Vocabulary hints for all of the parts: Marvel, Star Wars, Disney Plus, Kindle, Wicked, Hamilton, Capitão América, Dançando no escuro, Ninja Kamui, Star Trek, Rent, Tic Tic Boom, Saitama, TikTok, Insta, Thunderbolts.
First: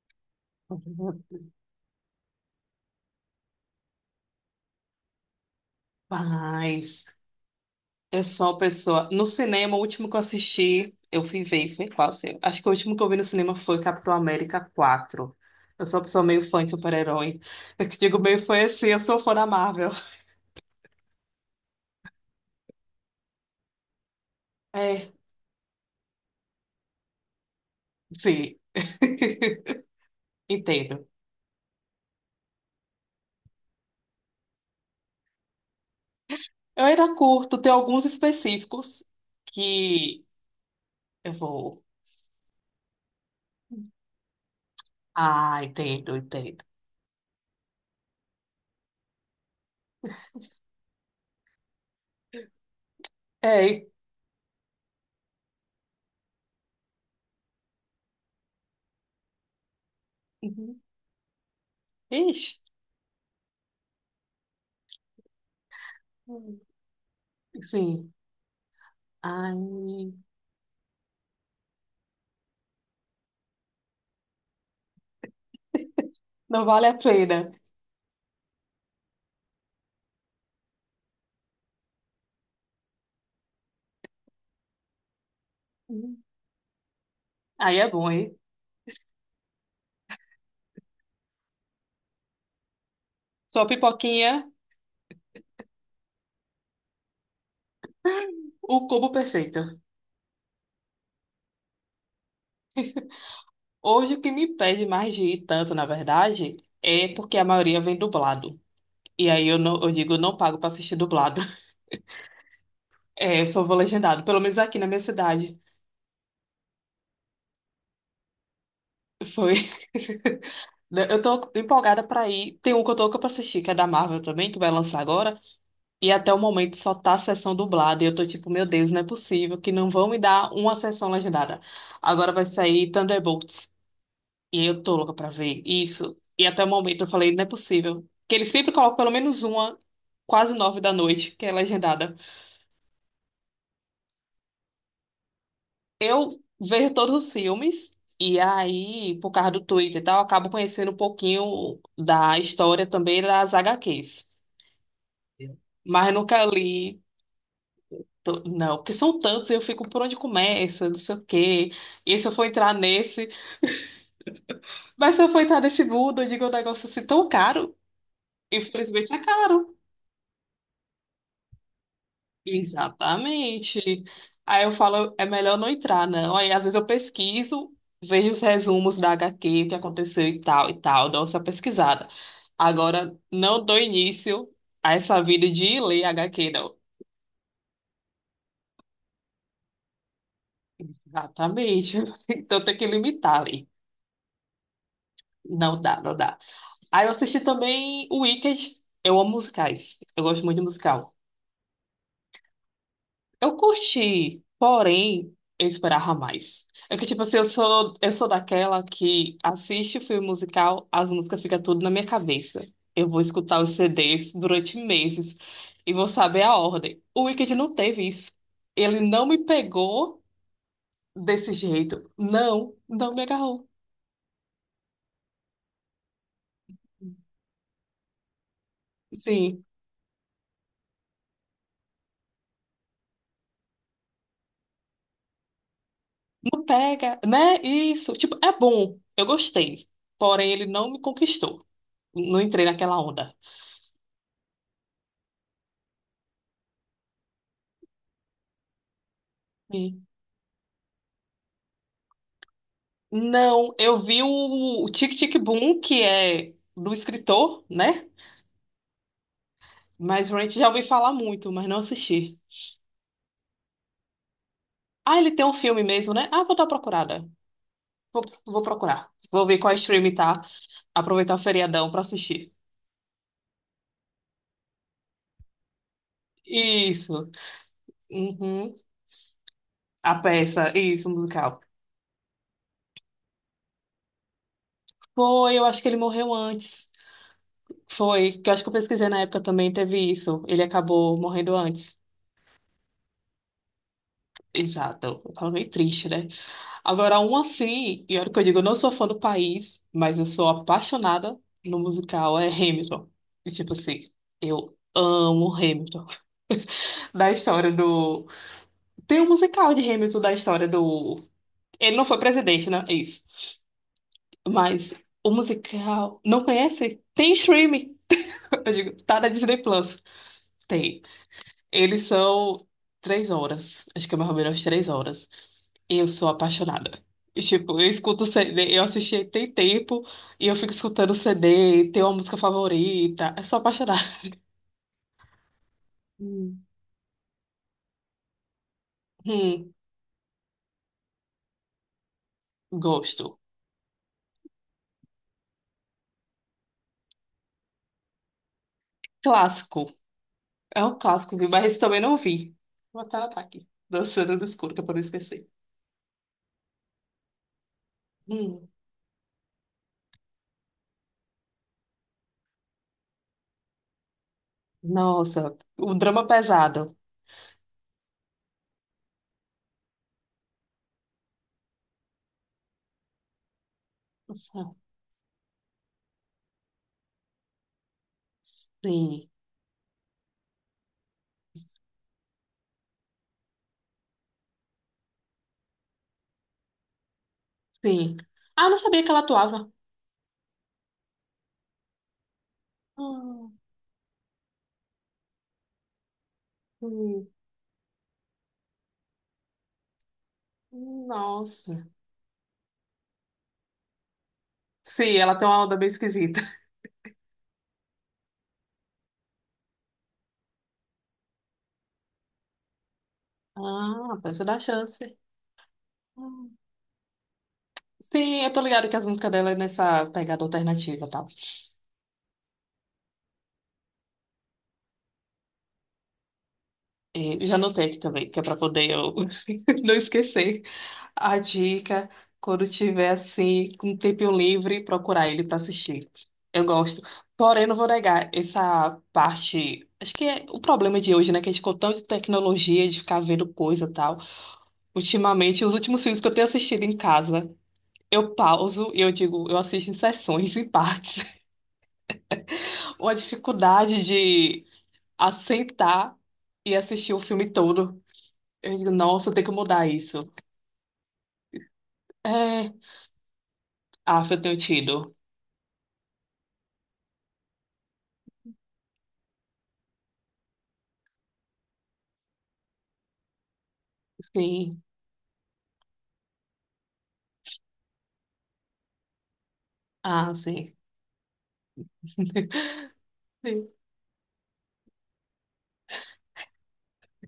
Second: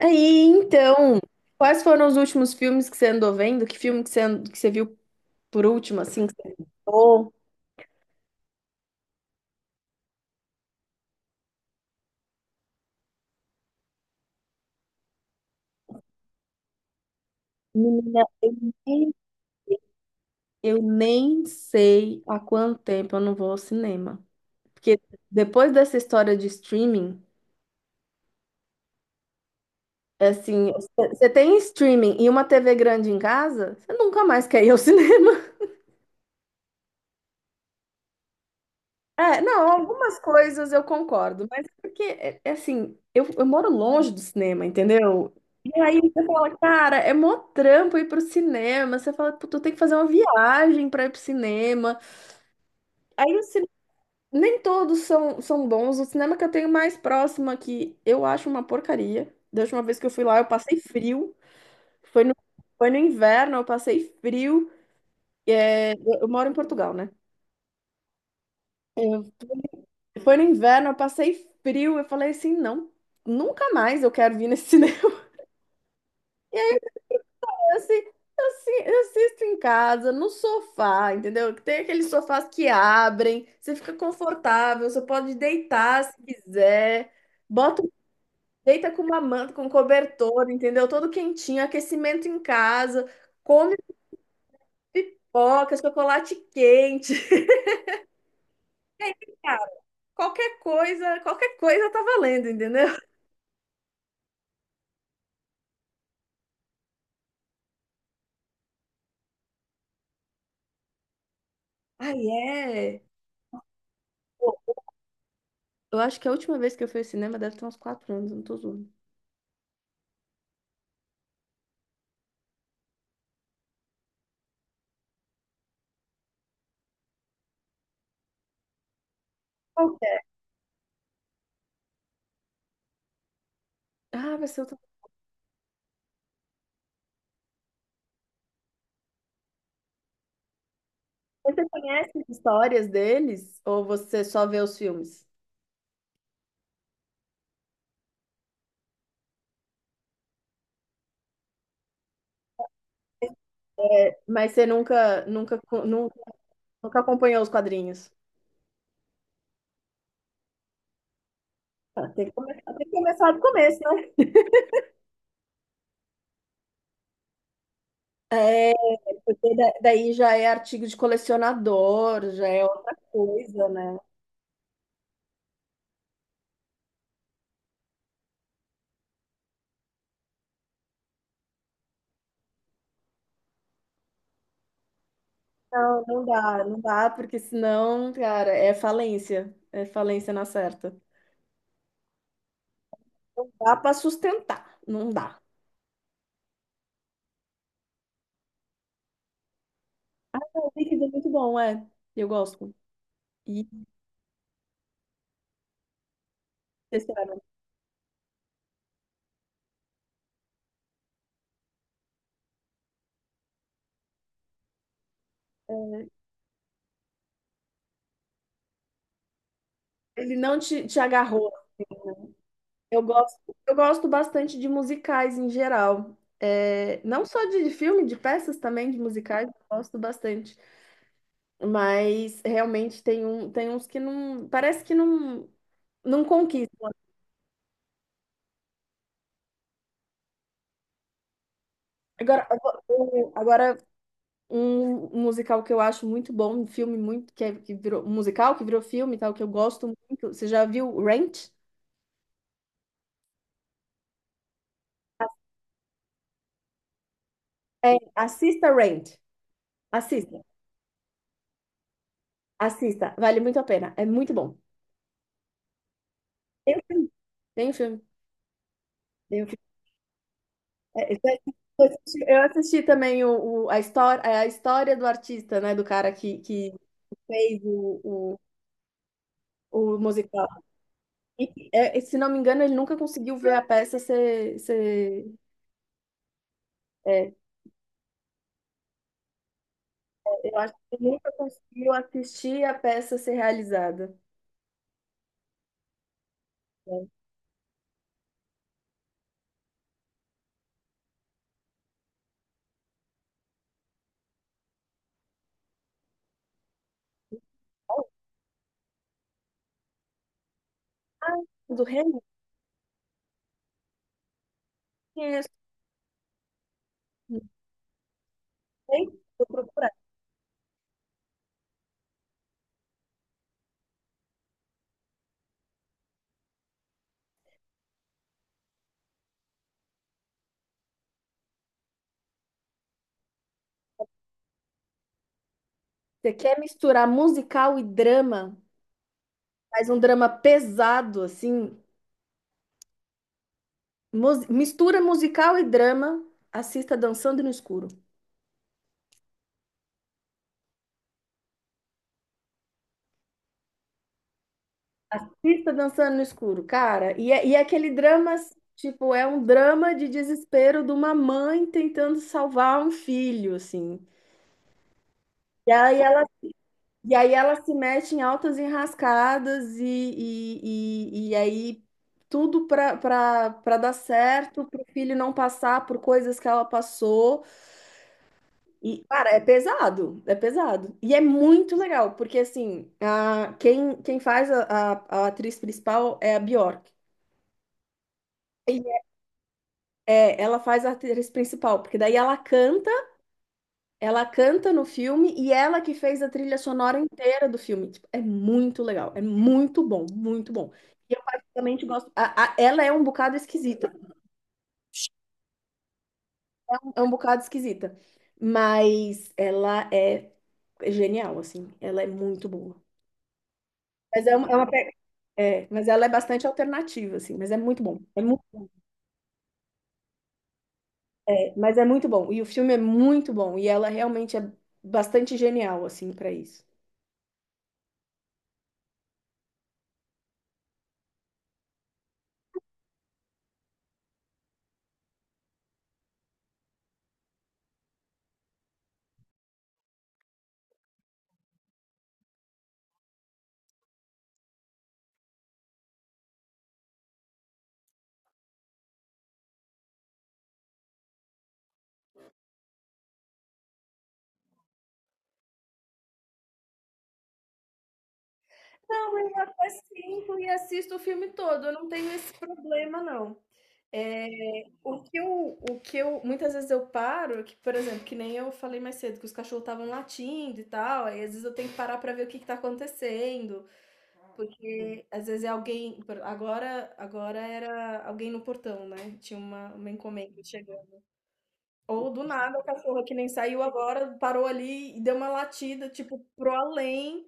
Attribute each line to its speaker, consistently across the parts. Speaker 1: Aí, então, quais foram os últimos filmes que você andou vendo? Que filme que você, que você viu por último, assim, que você
Speaker 2: Rapaz,
Speaker 1: gostou?
Speaker 2: eu sou uma pessoa. No cinema, o último que eu assisti, eu fui ver, foi qual quase. Acho que o último que eu vi no cinema foi Capitão América 4. Eu sou uma pessoa meio fã de super-herói. Eu te digo
Speaker 1: Menina,
Speaker 2: meio fã assim, eu
Speaker 1: nem,
Speaker 2: sou fã da Marvel.
Speaker 1: eu nem sei há quanto tempo eu não vou ao cinema. Porque
Speaker 2: É,
Speaker 1: depois dessa história de streaming,
Speaker 2: sim.
Speaker 1: é assim,
Speaker 2: Entendo.
Speaker 1: você tem streaming e uma TV grande em casa, você nunca mais quer ir ao cinema.
Speaker 2: Eu era curto, tem alguns específicos
Speaker 1: É, não, algumas
Speaker 2: que
Speaker 1: coisas eu
Speaker 2: eu
Speaker 1: concordo, mas é
Speaker 2: vou.
Speaker 1: porque, é assim, eu moro longe do cinema, entendeu?
Speaker 2: Ah,
Speaker 1: E aí
Speaker 2: entendo,
Speaker 1: você fala,
Speaker 2: entendo.
Speaker 1: cara, é mó trampo ir pro cinema. Você fala, tu tem que fazer uma viagem pra ir pro cinema. Aí o cine-
Speaker 2: É.
Speaker 1: Nem todos são bons. O cinema que eu tenho mais próximo aqui, eu acho uma porcaria. Da última vez que eu fui lá, eu passei
Speaker 2: Uhum.
Speaker 1: frio. Foi no,
Speaker 2: Ixi.
Speaker 1: foi no inverno, eu passei frio. É, eu moro em Portugal, né?
Speaker 2: Sim. Ai,
Speaker 1: Foi no inverno, eu passei frio. Eu falei assim, não, nunca mais eu quero vir nesse cinema.
Speaker 2: não vale a pena.
Speaker 1: Eu, assi- eu assisto em casa, no sofá, entendeu? Tem aqueles sofás que abrem, você fica confortável, você pode deitar se quiser.
Speaker 2: Aí
Speaker 1: Bota,
Speaker 2: é bom, hein?
Speaker 1: deita com uma manta, com um cobertor, entendeu? Todo quentinho, aquecimento em casa,
Speaker 2: Sua
Speaker 1: come
Speaker 2: pipoquinha,
Speaker 1: pipoca, chocolate quente.
Speaker 2: o cubo perfeito.
Speaker 1: Qualquer coisa tá valendo, entendeu?
Speaker 2: Hoje o que me pede mais de ir tanto, na verdade, é porque a maioria vem dublado. E aí eu, não, eu digo, eu não pago pra assistir dublado.
Speaker 1: Ai, é.
Speaker 2: É, eu só vou legendado, pelo menos aqui na minha cidade.
Speaker 1: Eu acho que a última vez que eu fui ao cinema deve ter uns quatro anos, não tô zoando.
Speaker 2: Foi. Eu tô empolgada pra ir. Tem um que eu tô louca pra assistir, que é da Marvel também, que vai lançar agora. E até o momento só tá a sessão dublada. E eu tô tipo, meu Deus, não é possível que
Speaker 1: Qual
Speaker 2: não
Speaker 1: que
Speaker 2: vão me
Speaker 1: é?
Speaker 2: dar uma sessão legendada. Agora vai sair Thunderbolts.
Speaker 1: Ah, vai ser
Speaker 2: E
Speaker 1: outra.
Speaker 2: eu tô louca pra ver isso. E até o momento eu falei, não é possível. Que eles sempre colocam pelo menos uma, quase 9 da noite, que é
Speaker 1: Você conhece
Speaker 2: legendada.
Speaker 1: as histórias deles ou você só vê os filmes?
Speaker 2: Eu vejo todos os filmes, e aí, por causa do Twitter e tal, eu acabo conhecendo um pouquinho da história também das HQs.
Speaker 1: Mas você
Speaker 2: Mas eu nunca
Speaker 1: nunca
Speaker 2: li.
Speaker 1: acompanhou os quadrinhos?
Speaker 2: Não, porque são tantos, eu fico por onde começa, não sei o quê.
Speaker 1: Ah,
Speaker 2: E
Speaker 1: tem
Speaker 2: se
Speaker 1: que
Speaker 2: eu for entrar
Speaker 1: começar,
Speaker 2: nesse.
Speaker 1: do começo, né?
Speaker 2: Mas se eu for entrar nesse mundo, eu digo, é um negócio assim tão caro.
Speaker 1: É,
Speaker 2: Infelizmente é
Speaker 1: porque
Speaker 2: caro.
Speaker 1: daí já é artigo de colecionador, já é outra coisa, né?
Speaker 2: Exatamente. Aí eu falo, é melhor não entrar, não. Aí às vezes eu pesquiso, vejo os resumos da HQ, o que aconteceu e tal, dou essa pesquisada. Agora, não dou início a essa vida de
Speaker 1: Não,
Speaker 2: ler HQ, não.
Speaker 1: não dá, porque senão, cara, é falência. É falência na certa.
Speaker 2: Exatamente. Então tem que limitar
Speaker 1: Não
Speaker 2: ali.
Speaker 1: dá pra sustentar, não dá.
Speaker 2: Não dá, não dá. Aí eu assisti também o Wicked. Eu amo musicais. Eu gosto muito de
Speaker 1: O Wicked é
Speaker 2: musical.
Speaker 1: muito bom, é. Eu gosto.
Speaker 2: Eu
Speaker 1: E
Speaker 2: curti, porém, eu esperava mais. É que, tipo assim,
Speaker 1: sinceramente,
Speaker 2: eu sou daquela que assiste o filme musical, as músicas ficam tudo na minha cabeça. Eu vou escutar os CDs durante meses e vou saber a ordem. O Wicked não teve isso. Ele não me pegou
Speaker 1: ele não te agarrou.
Speaker 2: desse jeito. Não,
Speaker 1: Eu
Speaker 2: não me
Speaker 1: gosto,
Speaker 2: agarrou.
Speaker 1: eu gosto bastante de musicais em geral. É, não só de filme, de peças também, de musicais,
Speaker 2: Sim,
Speaker 1: eu gosto bastante. Mas realmente tem, um, tem uns que não. Parece que não, não
Speaker 2: não
Speaker 1: conquista.
Speaker 2: pega, né? Isso, tipo, é bom. Eu gostei. Porém, ele não me conquistou. Não
Speaker 1: Agora,
Speaker 2: entrei naquela onda.
Speaker 1: agora um musical que eu acho muito bom, um filme muito, que, que virou um musical, que virou filme e tal, que eu gosto muito. Você já viu Rent?
Speaker 2: Não, eu vi o Tic Tic Boom, que é do escritor,
Speaker 1: É,
Speaker 2: né?
Speaker 1: assista Rent.
Speaker 2: Mas
Speaker 1: Assista,
Speaker 2: Rent já ouvi falar muito, mas não assisti.
Speaker 1: Assista, vale muito a pena. É muito bom.
Speaker 2: Ah, ele tem um filme mesmo, né? Ah, vou dar uma procurada.
Speaker 1: Tem um filme.
Speaker 2: Vou, vou procurar.
Speaker 1: Tem
Speaker 2: Vou
Speaker 1: um
Speaker 2: ver
Speaker 1: filme-
Speaker 2: qual stream tá.
Speaker 1: É, isso
Speaker 2: Aproveitar o
Speaker 1: aí.
Speaker 2: feriadão pra
Speaker 1: Eu
Speaker 2: assistir.
Speaker 1: assisti também a história, é, a história do artista, né? Do cara que
Speaker 2: Isso.
Speaker 1: fez
Speaker 2: Uhum.
Speaker 1: o
Speaker 2: A
Speaker 1: musical.
Speaker 2: peça, isso, o
Speaker 1: E,
Speaker 2: musical.
Speaker 1: é, se não me engano, ele nunca conseguiu ver a peça ser,
Speaker 2: Foi, eu acho que ele morreu antes.
Speaker 1: é,
Speaker 2: Foi, que eu acho que eu pesquisei na época também, teve isso.
Speaker 1: eu
Speaker 2: Ele
Speaker 1: acho que ele
Speaker 2: acabou
Speaker 1: nunca
Speaker 2: morrendo
Speaker 1: conseguiu
Speaker 2: antes.
Speaker 1: assistir a peça ser realizada.
Speaker 2: Exato. Eu falo meio triste, né?
Speaker 1: Né?
Speaker 2: Agora, um assim, e olha que eu digo, eu não sou fã do país, mas eu sou apaixonada no musical, é Hamilton. E tipo assim, eu amo Hamilton. Da história do. Tem um musical de Hamilton da história do.
Speaker 1: Ah, do
Speaker 2: Ele não foi
Speaker 1: Hamilton,
Speaker 2: presidente, né? É isso. Mas o
Speaker 1: conheço.
Speaker 2: musical. Não conhece? Tem
Speaker 1: Não
Speaker 2: streaming. Eu digo,
Speaker 1: sei,
Speaker 2: tá na
Speaker 1: vou
Speaker 2: Disney
Speaker 1: procurar.
Speaker 2: Plus. Tem. Eles são 3 horas. Acho que é mais ou menos 3 horas. Eu sou apaixonada. E, Tipo, eu escuto CD, eu assisti tem tempo e eu fico escutando CD, tenho uma música favorita. Eu sou apaixonada.
Speaker 1: Você quer
Speaker 2: Hum.
Speaker 1: misturar musical e drama?
Speaker 2: Hum,
Speaker 1: Faz um drama pesado, assim,
Speaker 2: gosto.
Speaker 1: Mistura musical e drama. Assista Dançando no Escuro.
Speaker 2: Clássico. É um clássicozinho, mas esse também não vi. Vou até anotar aqui. Dançando no escuro, que é pra não esquecer.
Speaker 1: Assista Dançando no Escuro, cara. E é aquele drama,
Speaker 2: Hum,
Speaker 1: tipo, é um drama de desespero de uma mãe tentando salvar um filho, assim.
Speaker 2: nossa,
Speaker 1: E
Speaker 2: o
Speaker 1: aí ela,
Speaker 2: drama pesado.
Speaker 1: e aí ela se mete em altas enrascadas e aí tudo para dar certo,
Speaker 2: Nossa,
Speaker 1: para o filho não passar por coisas que ela passou. E,
Speaker 2: Sim,
Speaker 1: cara, é pesado, é pesado. E é muito legal, porque assim, quem faz a atriz principal é a Bjork.
Speaker 2: sim. Ah, eu não
Speaker 1: E,
Speaker 2: sabia que ela atuava.
Speaker 1: é, ela faz a atriz principal, porque daí
Speaker 2: Hum,
Speaker 1: ela canta no filme e ela que fez a trilha sonora
Speaker 2: hum,
Speaker 1: inteira do filme. Tipo, é muito legal, é muito bom, muito bom. E eu
Speaker 2: nossa.
Speaker 1: particularmente gosto. Ela é um bocado esquisita,
Speaker 2: Sim, ela tem uma onda bem esquisita.
Speaker 1: é um bocado esquisita, mas ela é genial, assim, ela é muito boa.
Speaker 2: Ah,
Speaker 1: Mas
Speaker 2: precisa
Speaker 1: é
Speaker 2: dar
Speaker 1: uma
Speaker 2: chance.
Speaker 1: É, mas ela é bastante
Speaker 2: Hum.
Speaker 1: alternativa, assim, mas é muito bom.
Speaker 2: Sim, eu tô ligada que as músicas dela é nessa pegada alternativa, tá?
Speaker 1: É, mas é muito bom. E o filme é muito bom. E ela realmente é bastante genial, assim, para isso.
Speaker 2: E já anotei aqui também, que é pra poder eu não esquecer a dica quando tiver assim, com um tempinho livre, procurar ele pra assistir. Eu gosto. Porém, não vou negar essa parte. Acho que é o problema de hoje, né? Que a gente ficou tanto de tecnologia, de ficar vendo coisa e tal. Ultimamente, os últimos filmes que eu tenho assistido em casa. Eu pauso e eu digo, eu assisto em sessões, em partes. Ou a dificuldade de assentar e assistir o filme todo. Eu digo,
Speaker 1: Não,
Speaker 2: nossa, eu
Speaker 1: eu
Speaker 2: tenho que
Speaker 1: até
Speaker 2: mudar isso.
Speaker 1: sinto e assisto o filme todo. Eu não tenho esse
Speaker 2: É,
Speaker 1: problema, não.
Speaker 2: ah,
Speaker 1: É,
Speaker 2: eu tenho tido.
Speaker 1: muitas vezes eu paro, que, por exemplo, que nem eu falei mais cedo, que os cachorros estavam latindo e tal, aí às vezes eu tenho que parar pra ver o que que tá acontecendo.
Speaker 2: Sim,
Speaker 1: Porque às vezes é alguém. Agora, agora era alguém no portão, né? Tinha uma
Speaker 2: ah,
Speaker 1: encomenda
Speaker 2: sim.
Speaker 1: chegando. Ou do nada, a cachorra que nem saiu
Speaker 2: Sim.
Speaker 1: agora parou ali e deu uma latida, tipo, pro além.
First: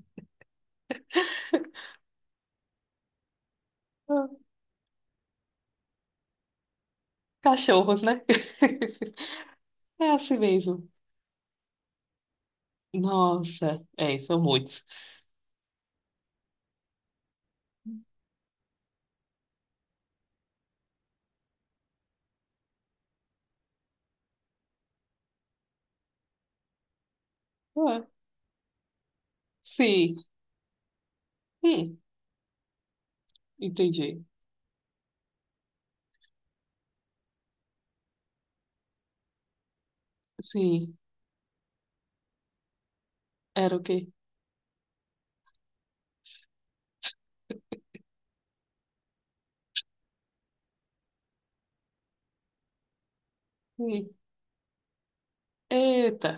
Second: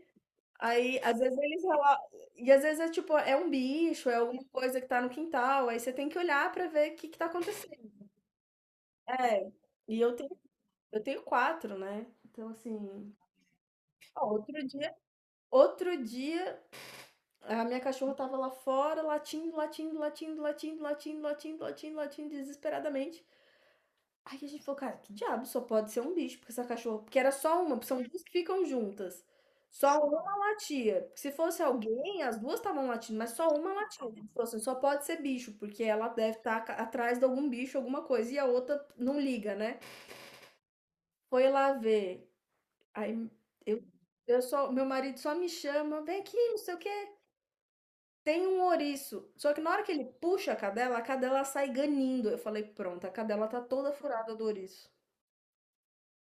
Speaker 1: Aí, às vezes eles rela- E às vezes é tipo, é um bicho, é
Speaker 2: Ah,
Speaker 1: alguma coisa que tá no quintal. Aí você tem que olhar pra ver o que que tá acontecendo.
Speaker 2: Cachorros, né?
Speaker 1: É. E
Speaker 2: É
Speaker 1: eu tenho,
Speaker 2: assim mesmo.
Speaker 1: eu tenho quatro, né? Então, assim.
Speaker 2: Nossa, é,
Speaker 1: Ó,
Speaker 2: são
Speaker 1: outro
Speaker 2: muitos.
Speaker 1: dia. Outro dia A minha cachorra tava lá fora, latindo, desesperadamente. Aí a gente falou, cara, que diabo, só pode ser um bicho, porque essa cachorra. Porque era só uma, são
Speaker 2: Ah,
Speaker 1: duas que ficam juntas. Só
Speaker 2: sim,
Speaker 1: uma latia. Porque se fosse
Speaker 2: hum,
Speaker 1: alguém, as duas estavam latindo, mas só uma latia.
Speaker 2: entendi.
Speaker 1: A gente falou assim, só pode ser bicho, porque ela deve estar atrás de algum bicho, alguma coisa, e a outra não liga, né?
Speaker 2: Sim,
Speaker 1: Foi lá ver. Aí
Speaker 2: era o
Speaker 1: eu,
Speaker 2: quê?
Speaker 1: eu só, meu marido só me chama, vem aqui, não sei o quê. Tem um ouriço, só que na hora que ele puxa a cadela sai ganindo. Eu falei, pronto, a cadela tá toda
Speaker 2: Hum.
Speaker 1: furada do ouriço.
Speaker 2: Eita,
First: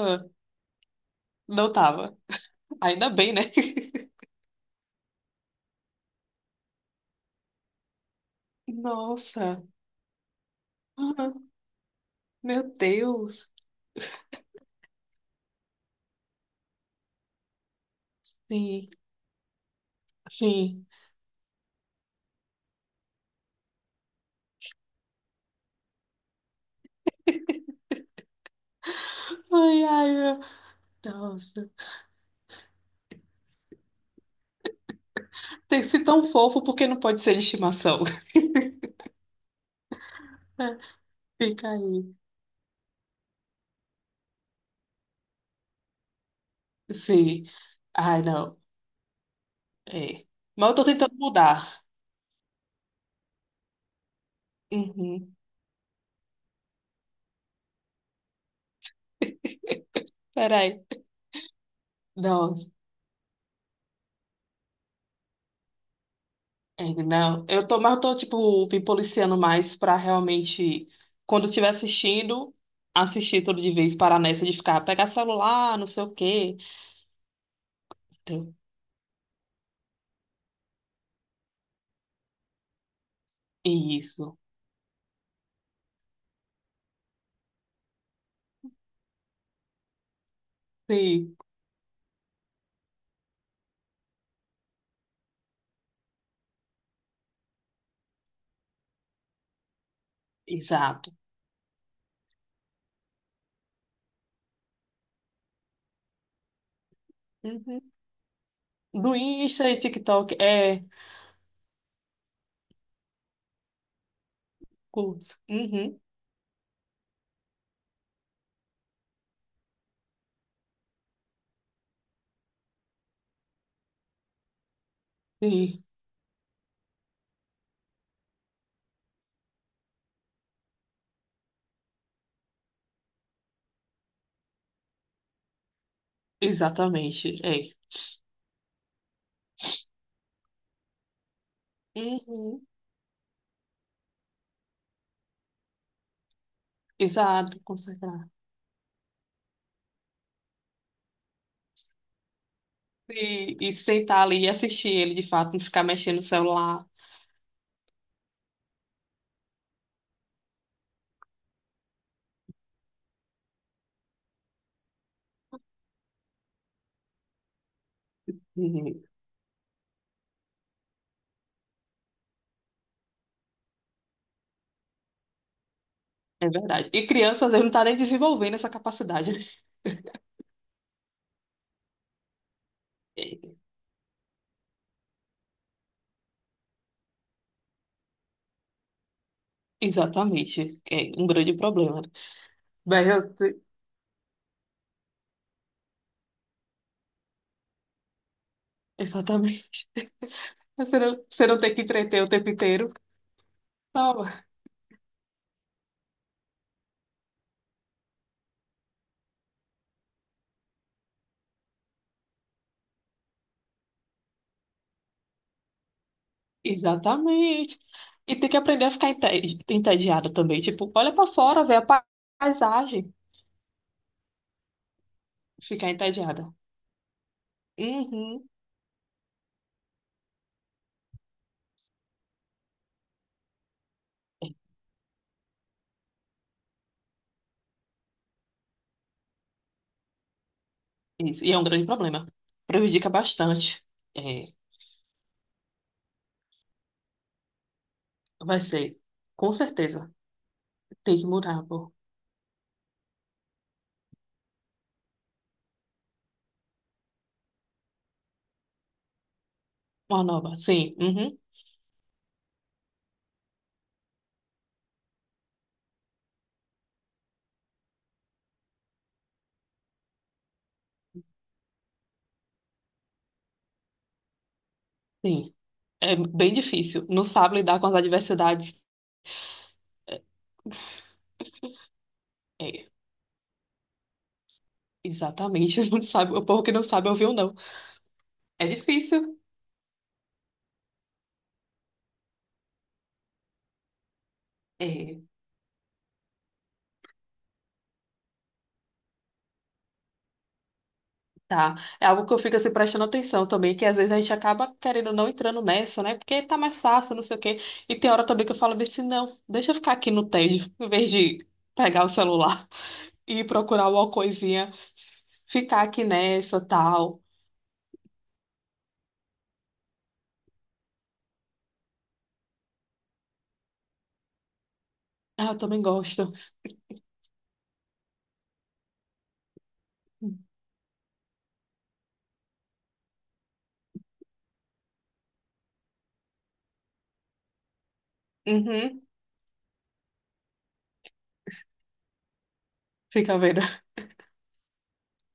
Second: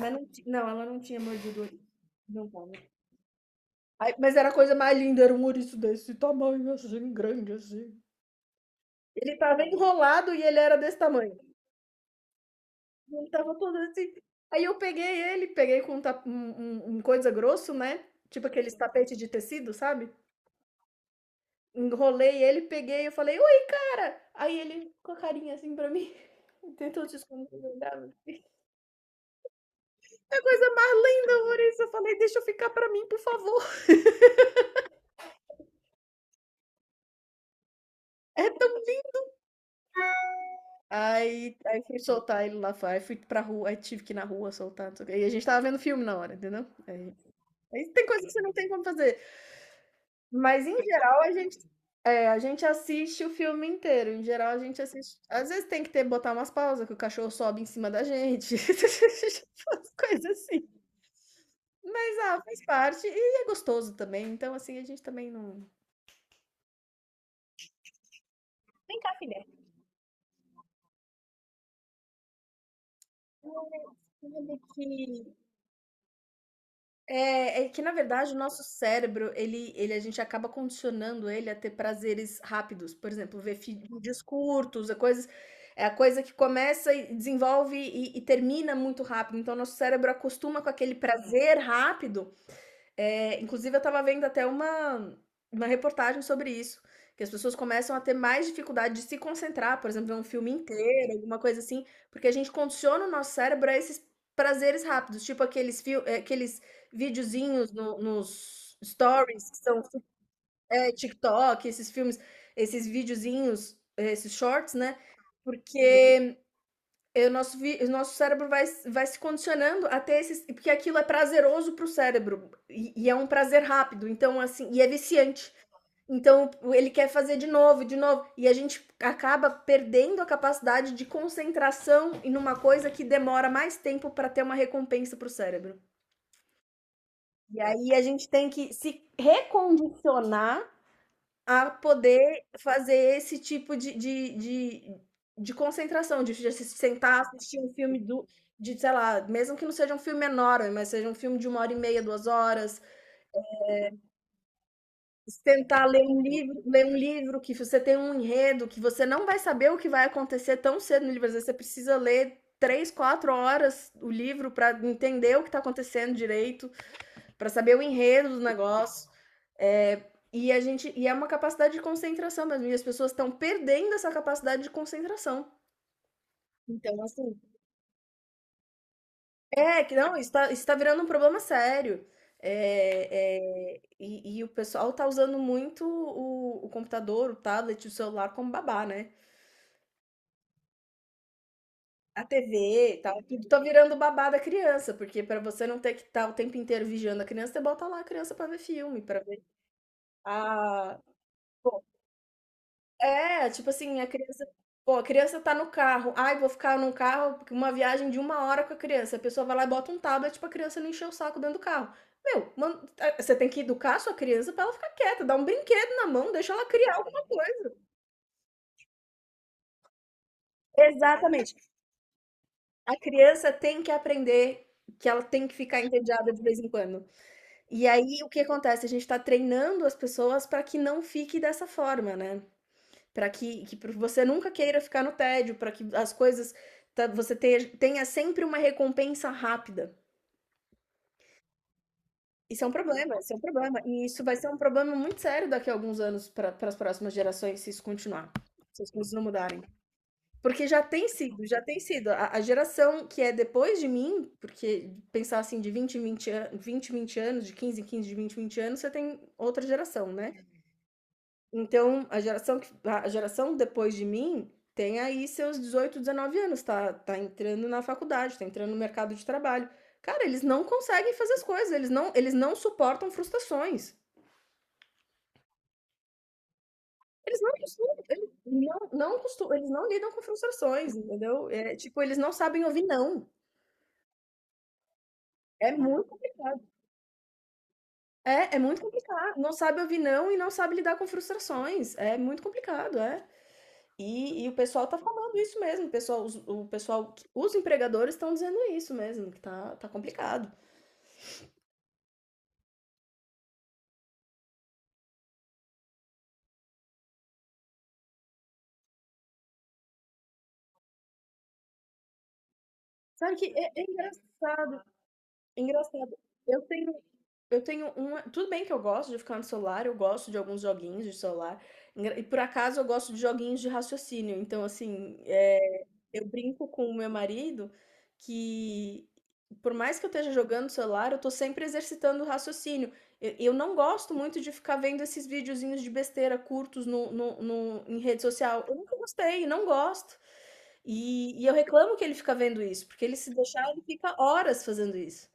Speaker 1: Mas não, não, ela não tinha mordido o
Speaker 2: não
Speaker 1: ouriço.
Speaker 2: tava.
Speaker 1: Não tava.
Speaker 2: Ainda bem, né?
Speaker 1: Ai, mas era a coisa mais linda, era um ouriço desse tamanho, assim, grande, assim. Ele
Speaker 2: Nossa.
Speaker 1: tava enrolado e ele era desse tamanho.
Speaker 2: Aham. Meu
Speaker 1: Ele
Speaker 2: Deus.
Speaker 1: tava todo assim. Aí eu peguei ele, peguei com um coisa grosso, né? Tipo aqueles
Speaker 2: Sim,
Speaker 1: tapetes de tecido, sabe?
Speaker 2: sim.
Speaker 1: Enrolei ele, peguei, eu falei: "Oi, cara!" Aí ele com a carinha assim pra mim, tentou se esconder, olhava.
Speaker 2: Ai, ai,
Speaker 1: Que
Speaker 2: meu-
Speaker 1: coisa mais linda,
Speaker 2: nossa.
Speaker 1: Maurício. Eu falei: "Deixa eu ficar pra mim, por favor".
Speaker 2: Tem que ser tão fofo porque não pode ser de estimação.
Speaker 1: É tão
Speaker 2: Fica
Speaker 1: aí fui
Speaker 2: aí.
Speaker 1: soltar ele lá fora, aí fui pra rua, aí tive que ir na rua soltar, não sei o quê. E a gente tava vendo filme na hora, entendeu?
Speaker 2: Sim.
Speaker 1: Aí tem
Speaker 2: Ai,
Speaker 1: coisa que você não
Speaker 2: não.
Speaker 1: tem como fazer.
Speaker 2: É.
Speaker 1: Mas
Speaker 2: Mas eu
Speaker 1: em
Speaker 2: tô tentando
Speaker 1: geral a gente
Speaker 2: mudar.
Speaker 1: é, a gente assiste o filme inteiro, em geral a gente assiste
Speaker 2: Uhum.
Speaker 1: às vezes tem que ter botar umas pausas, que o cachorro sobe em cima da gente, umas coisas assim.
Speaker 2: Peraí.
Speaker 1: Mas, ah, faz
Speaker 2: Nossa.
Speaker 1: parte e é gostoso também, então, assim, a gente também não.
Speaker 2: É, não. Eu tô, mas eu tô, tipo, me
Speaker 1: Vem cá,
Speaker 2: policiando
Speaker 1: filha.
Speaker 2: mais pra realmente, quando eu estiver assistindo, assistir tudo de vez, parar
Speaker 1: Sabe
Speaker 2: nessa de
Speaker 1: que
Speaker 2: ficar, pegar celular, não sei o quê.
Speaker 1: é que na verdade o
Speaker 2: Entendeu?
Speaker 1: nosso cérebro, ele a gente acaba condicionando ele a ter prazeres rápidos, por exemplo, ver fi vídeos
Speaker 2: Isso.
Speaker 1: curtos, é coisas é a coisa que começa e desenvolve e termina muito rápido, então nosso cérebro acostuma com aquele
Speaker 2: Sim.
Speaker 1: prazer rápido. É, inclusive, eu estava vendo até uma reportagem sobre isso, que as pessoas começam a ter mais dificuldade de se concentrar, por exemplo, ver um filme inteiro,
Speaker 2: Exato.
Speaker 1: alguma coisa assim, porque a gente condiciona o nosso cérebro a esses prazeres rápidos, tipo aqueles, aqueles videozinhos nos
Speaker 2: Do
Speaker 1: stories, que
Speaker 2: Insta e
Speaker 1: são
Speaker 2: TikTok. É,
Speaker 1: é, TikTok, esses filmes, esses videozinhos, esses shorts, né?
Speaker 2: culto. Uhum.
Speaker 1: Porque o nosso cérebro vai, vai se condicionando a ter esses. Porque aquilo é prazeroso pro cérebro. E é um prazer rápido. Então, assim, e é viciante.
Speaker 2: Sim,
Speaker 1: Então, ele quer fazer de novo, de novo. E a gente acaba perdendo a capacidade de concentração em uma coisa que demora mais tempo para ter uma recompensa pro cérebro.
Speaker 2: exatamente.
Speaker 1: E
Speaker 2: É.
Speaker 1: aí a gente tem que se recondicionar a poder
Speaker 2: Uhum.
Speaker 1: fazer esse tipo de de concentração, de se sentar,
Speaker 2: Exato,
Speaker 1: assistir um filme do
Speaker 2: consagrar.
Speaker 1: de, sei lá, mesmo que não seja um filme enorme, mas seja um filme de uma hora e meia, 2 horas,
Speaker 2: E sentar ali e assistir ele de fato, não ficar
Speaker 1: tentar ler
Speaker 2: mexendo
Speaker 1: um
Speaker 2: no
Speaker 1: livro
Speaker 2: celular.
Speaker 1: que você tem um enredo, que você não vai saber o que vai acontecer tão cedo no livro, às vezes você precisa ler 3 4 horas o livro para entender o que está acontecendo direito para saber o enredo do
Speaker 2: Uhum.
Speaker 1: negócio. É, e a gente e é uma capacidade de concentração mesmo. E as pessoas estão perdendo essa capacidade de concentração.
Speaker 2: É verdade.
Speaker 1: Então,
Speaker 2: E
Speaker 1: assim,
Speaker 2: crianças, eles não está nem desenvolvendo essa capacidade. Né?
Speaker 1: é, que não, está virando um problema sério. É,
Speaker 2: É,
Speaker 1: é, e o pessoal tá usando muito o computador, o tablet, o celular como babá, né?
Speaker 2: exatamente. É um grande problema.
Speaker 1: A TV e
Speaker 2: Mas
Speaker 1: tal,
Speaker 2: eu,
Speaker 1: tudo tá
Speaker 2: te-
Speaker 1: virando babá da criança, porque para você não ter que estar o tempo inteiro vigiando a criança, você bota lá a criança para ver filme, para ver
Speaker 2: exatamente.
Speaker 1: a
Speaker 2: Você não tem que entreter o tempo inteiro.
Speaker 1: É, tipo assim, a
Speaker 2: Tá
Speaker 1: criança pô, a criança tá no carro. "Ai, vou ficar num carro uma viagem de uma hora com a criança." A pessoa vai lá e bota um tablet pra criança não encher o saco dentro do carro. Meu, você tem que educar a sua criança pra ela ficar quieta, dá um brinquedo na mão, deixa ela criar alguma coisa.
Speaker 2: Exatamente. E tem que aprender a ficar entediada também. Tipo, olha pra
Speaker 1: Exatamente.
Speaker 2: fora, vê a
Speaker 1: A
Speaker 2: paisagem,
Speaker 1: criança tem que aprender que ela tem que ficar
Speaker 2: ficar
Speaker 1: entediada de
Speaker 2: entediada.
Speaker 1: vez em quando. E aí, o que
Speaker 2: Uhum.
Speaker 1: acontece? A gente tá treinando as pessoas pra que não fique dessa forma, né. para que que pra você nunca queira ficar no tédio, para que as coisas ta você te tenha sempre uma recompensa rápida.
Speaker 2: Isso. E é um grande problema.
Speaker 1: Isso é um
Speaker 2: Prejudica
Speaker 1: problema, isso é um problema.
Speaker 2: bastante.
Speaker 1: E isso vai
Speaker 2: É,
Speaker 1: ser um problema muito sério daqui a alguns anos pra para as próximas gerações se isso continuar,
Speaker 2: vai
Speaker 1: se as
Speaker 2: ser,
Speaker 1: coisas não
Speaker 2: com
Speaker 1: mudarem.
Speaker 2: certeza,
Speaker 1: Porque já tem
Speaker 2: tem que
Speaker 1: sido, já
Speaker 2: mudar,
Speaker 1: tem
Speaker 2: pô.
Speaker 1: sido. A geração que é depois de mim, porque pensar assim de 20 em 20 an 20 em 20 anos, de 15 em 15 de 20 em 20 anos, você tem outra geração,
Speaker 2: Uma
Speaker 1: né.
Speaker 2: nova. Sim, uhum,
Speaker 1: Então, a geração que a geração depois de mim tem aí seus 18 19 anos, tá entrando na faculdade, tá entrando no mercado de trabalho. Cara, eles não conseguem fazer as coisas, eles não suportam frustrações.
Speaker 2: sim. É bem difícil. Não
Speaker 1: Eles não
Speaker 2: sabe lidar com as
Speaker 1: costumam- eles não
Speaker 2: adversidades.
Speaker 1: não costu eles não lidam com frustrações, entendeu? É, tipo, eles não sabem ouvir
Speaker 2: É,
Speaker 1: "não". É
Speaker 2: exatamente. Não
Speaker 1: muito
Speaker 2: sabe, o
Speaker 1: complicado.
Speaker 2: povo que não sabe ouvir o não.
Speaker 1: É, é
Speaker 2: É
Speaker 1: muito
Speaker 2: difícil.
Speaker 1: complicado. Não sabe ouvir "não" e não sabe lidar com frustrações. É muito complicado, é. E o pessoal tá
Speaker 2: É,
Speaker 1: falando isso mesmo, o pessoal, os empregadores estão dizendo isso mesmo, que tá complicado.
Speaker 2: Tá. É algo que eu fico assim prestando atenção também, que às vezes a gente acaba querendo não entrando nessa, né? Porque tá mais fácil, não sei o quê. E tem hora também que eu falo bem assim, não, deixa eu ficar aqui no tédio, em vez de pegar o celular
Speaker 1: Sabe
Speaker 2: e
Speaker 1: que é
Speaker 2: procurar alguma coisinha,
Speaker 1: engraçado,
Speaker 2: ficar aqui
Speaker 1: engraçado.
Speaker 2: nessa,
Speaker 1: Eu tenho
Speaker 2: tal.
Speaker 1: Eu tenho uma tudo bem que eu gosto de ficar no celular, eu gosto de alguns joguinhos de celular, engra e por acaso eu gosto de joguinhos de raciocínio, então assim,
Speaker 2: Ah, eu também
Speaker 1: eu
Speaker 2: gosto.
Speaker 1: brinco com o meu marido que por mais que eu esteja jogando no celular, eu tô sempre exercitando o raciocínio. E eu não gosto muito de ficar vendo esses videozinhos de besteira curtos no no no em rede social. Eu nunca
Speaker 2: Uhum,
Speaker 1: gostei, não gosto. E eu reclamo que ele fica vendo isso, porque ele se
Speaker 2: fica vendo.
Speaker 1: deixar, ele fica horas fazendo isso.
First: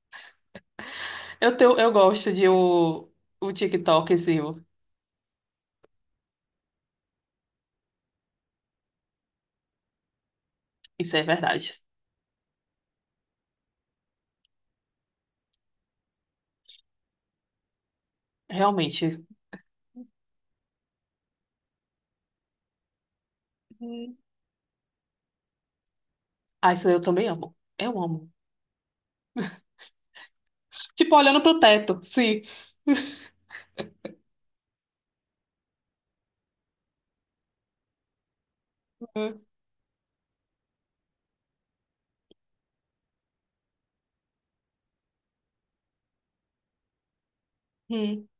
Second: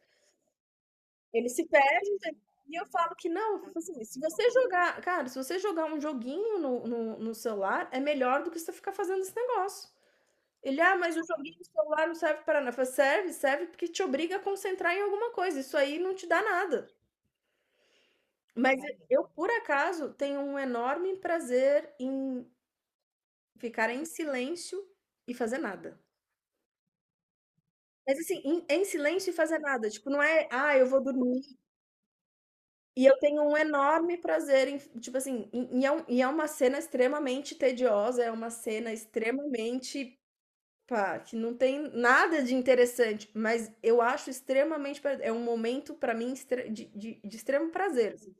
Speaker 1: Ele
Speaker 2: Eu
Speaker 1: se
Speaker 2: tenho, eu
Speaker 1: perdem
Speaker 2: gosto
Speaker 1: também
Speaker 2: de
Speaker 1: e eu falo que
Speaker 2: o
Speaker 1: não, tipo assim, se você
Speaker 2: TikTokzinho.
Speaker 1: jogar, cara, se você jogar um joguinho no celular, é melhor do que você ficar fazendo esse negócio. Ele, ah, mas
Speaker 2: Isso é
Speaker 1: o joguinho do
Speaker 2: verdade.
Speaker 1: celular não serve para nada. Eu falo, serve, serve porque te obriga a concentrar em alguma coisa. Isso aí não te dá nada. Mas eu,
Speaker 2: Realmente.
Speaker 1: por acaso, tenho um enorme prazer em ficar em
Speaker 2: Uhum.
Speaker 1: silêncio e fazer nada.
Speaker 2: Ah, isso eu também amo. Eu
Speaker 1: Mas
Speaker 2: amo.
Speaker 1: assim, em silêncio e fazer nada. Tipo, não é, ah, eu vou
Speaker 2: Tipo,
Speaker 1: dormir.
Speaker 2: olhando pro teto, sim.
Speaker 1: E eu tenho um enorme prazer em tipo assim, e é uma cena extremamente tediosa, é uma cena extremamente, pá, que não tem nada de interessante, mas eu acho extremamente pra é um momento pra mim extre de extremo prazer,
Speaker 2: Uhum,
Speaker 1: assim,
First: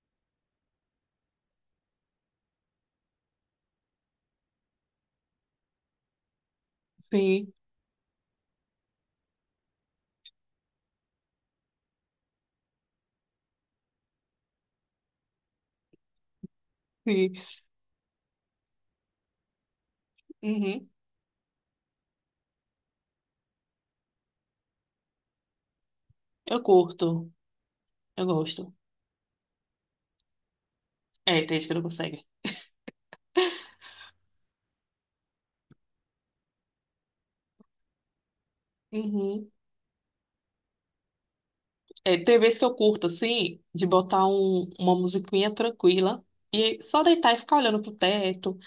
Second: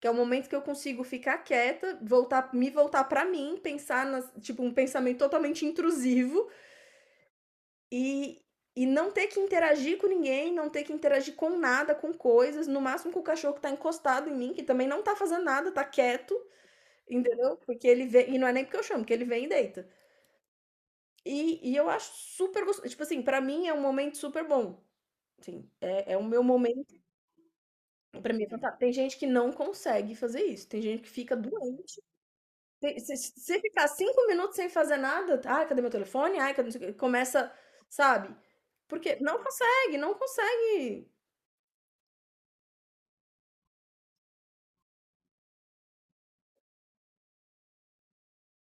Speaker 1: que é o momento que eu consigo ficar quieta, voltar me voltar pra mim, pensar nas tipo, um pensamento totalmente intrusivo,
Speaker 2: sim.
Speaker 1: e e não ter que interagir com ninguém, não ter que interagir com nada, com coisas, no máximo com o cachorro que tá encostado em mim, que também não tá fazendo nada, tá quieto,
Speaker 2: Sim.
Speaker 1: entendeu? Porque ele vem, e não é nem porque eu chamo, porque ele vem e deita.
Speaker 2: Uhum.
Speaker 1: E eu acho super gostoso, tipo assim, pra mim é um momento super bom. Sim, é, é o meu
Speaker 2: Eu
Speaker 1: momento,
Speaker 2: curto. Eu
Speaker 1: pra mim é
Speaker 2: gosto.
Speaker 1: fantástico. Tem gente que não consegue fazer isso, tem gente que fica
Speaker 2: É, tem gente que não
Speaker 1: doente.
Speaker 2: consegue.
Speaker 1: Se ficar 5 minutos sem fazer nada, "ai, cadê meu telefone? Ai, cadê, não sei o quê?" começa, sabe? Porque não
Speaker 2: Uhum.
Speaker 1: consegue, não consegue.
Speaker 2: É, tem vezes que eu curto, assim, de botar uma musiquinha tranquila e só deitar e ficar olhando pro teto,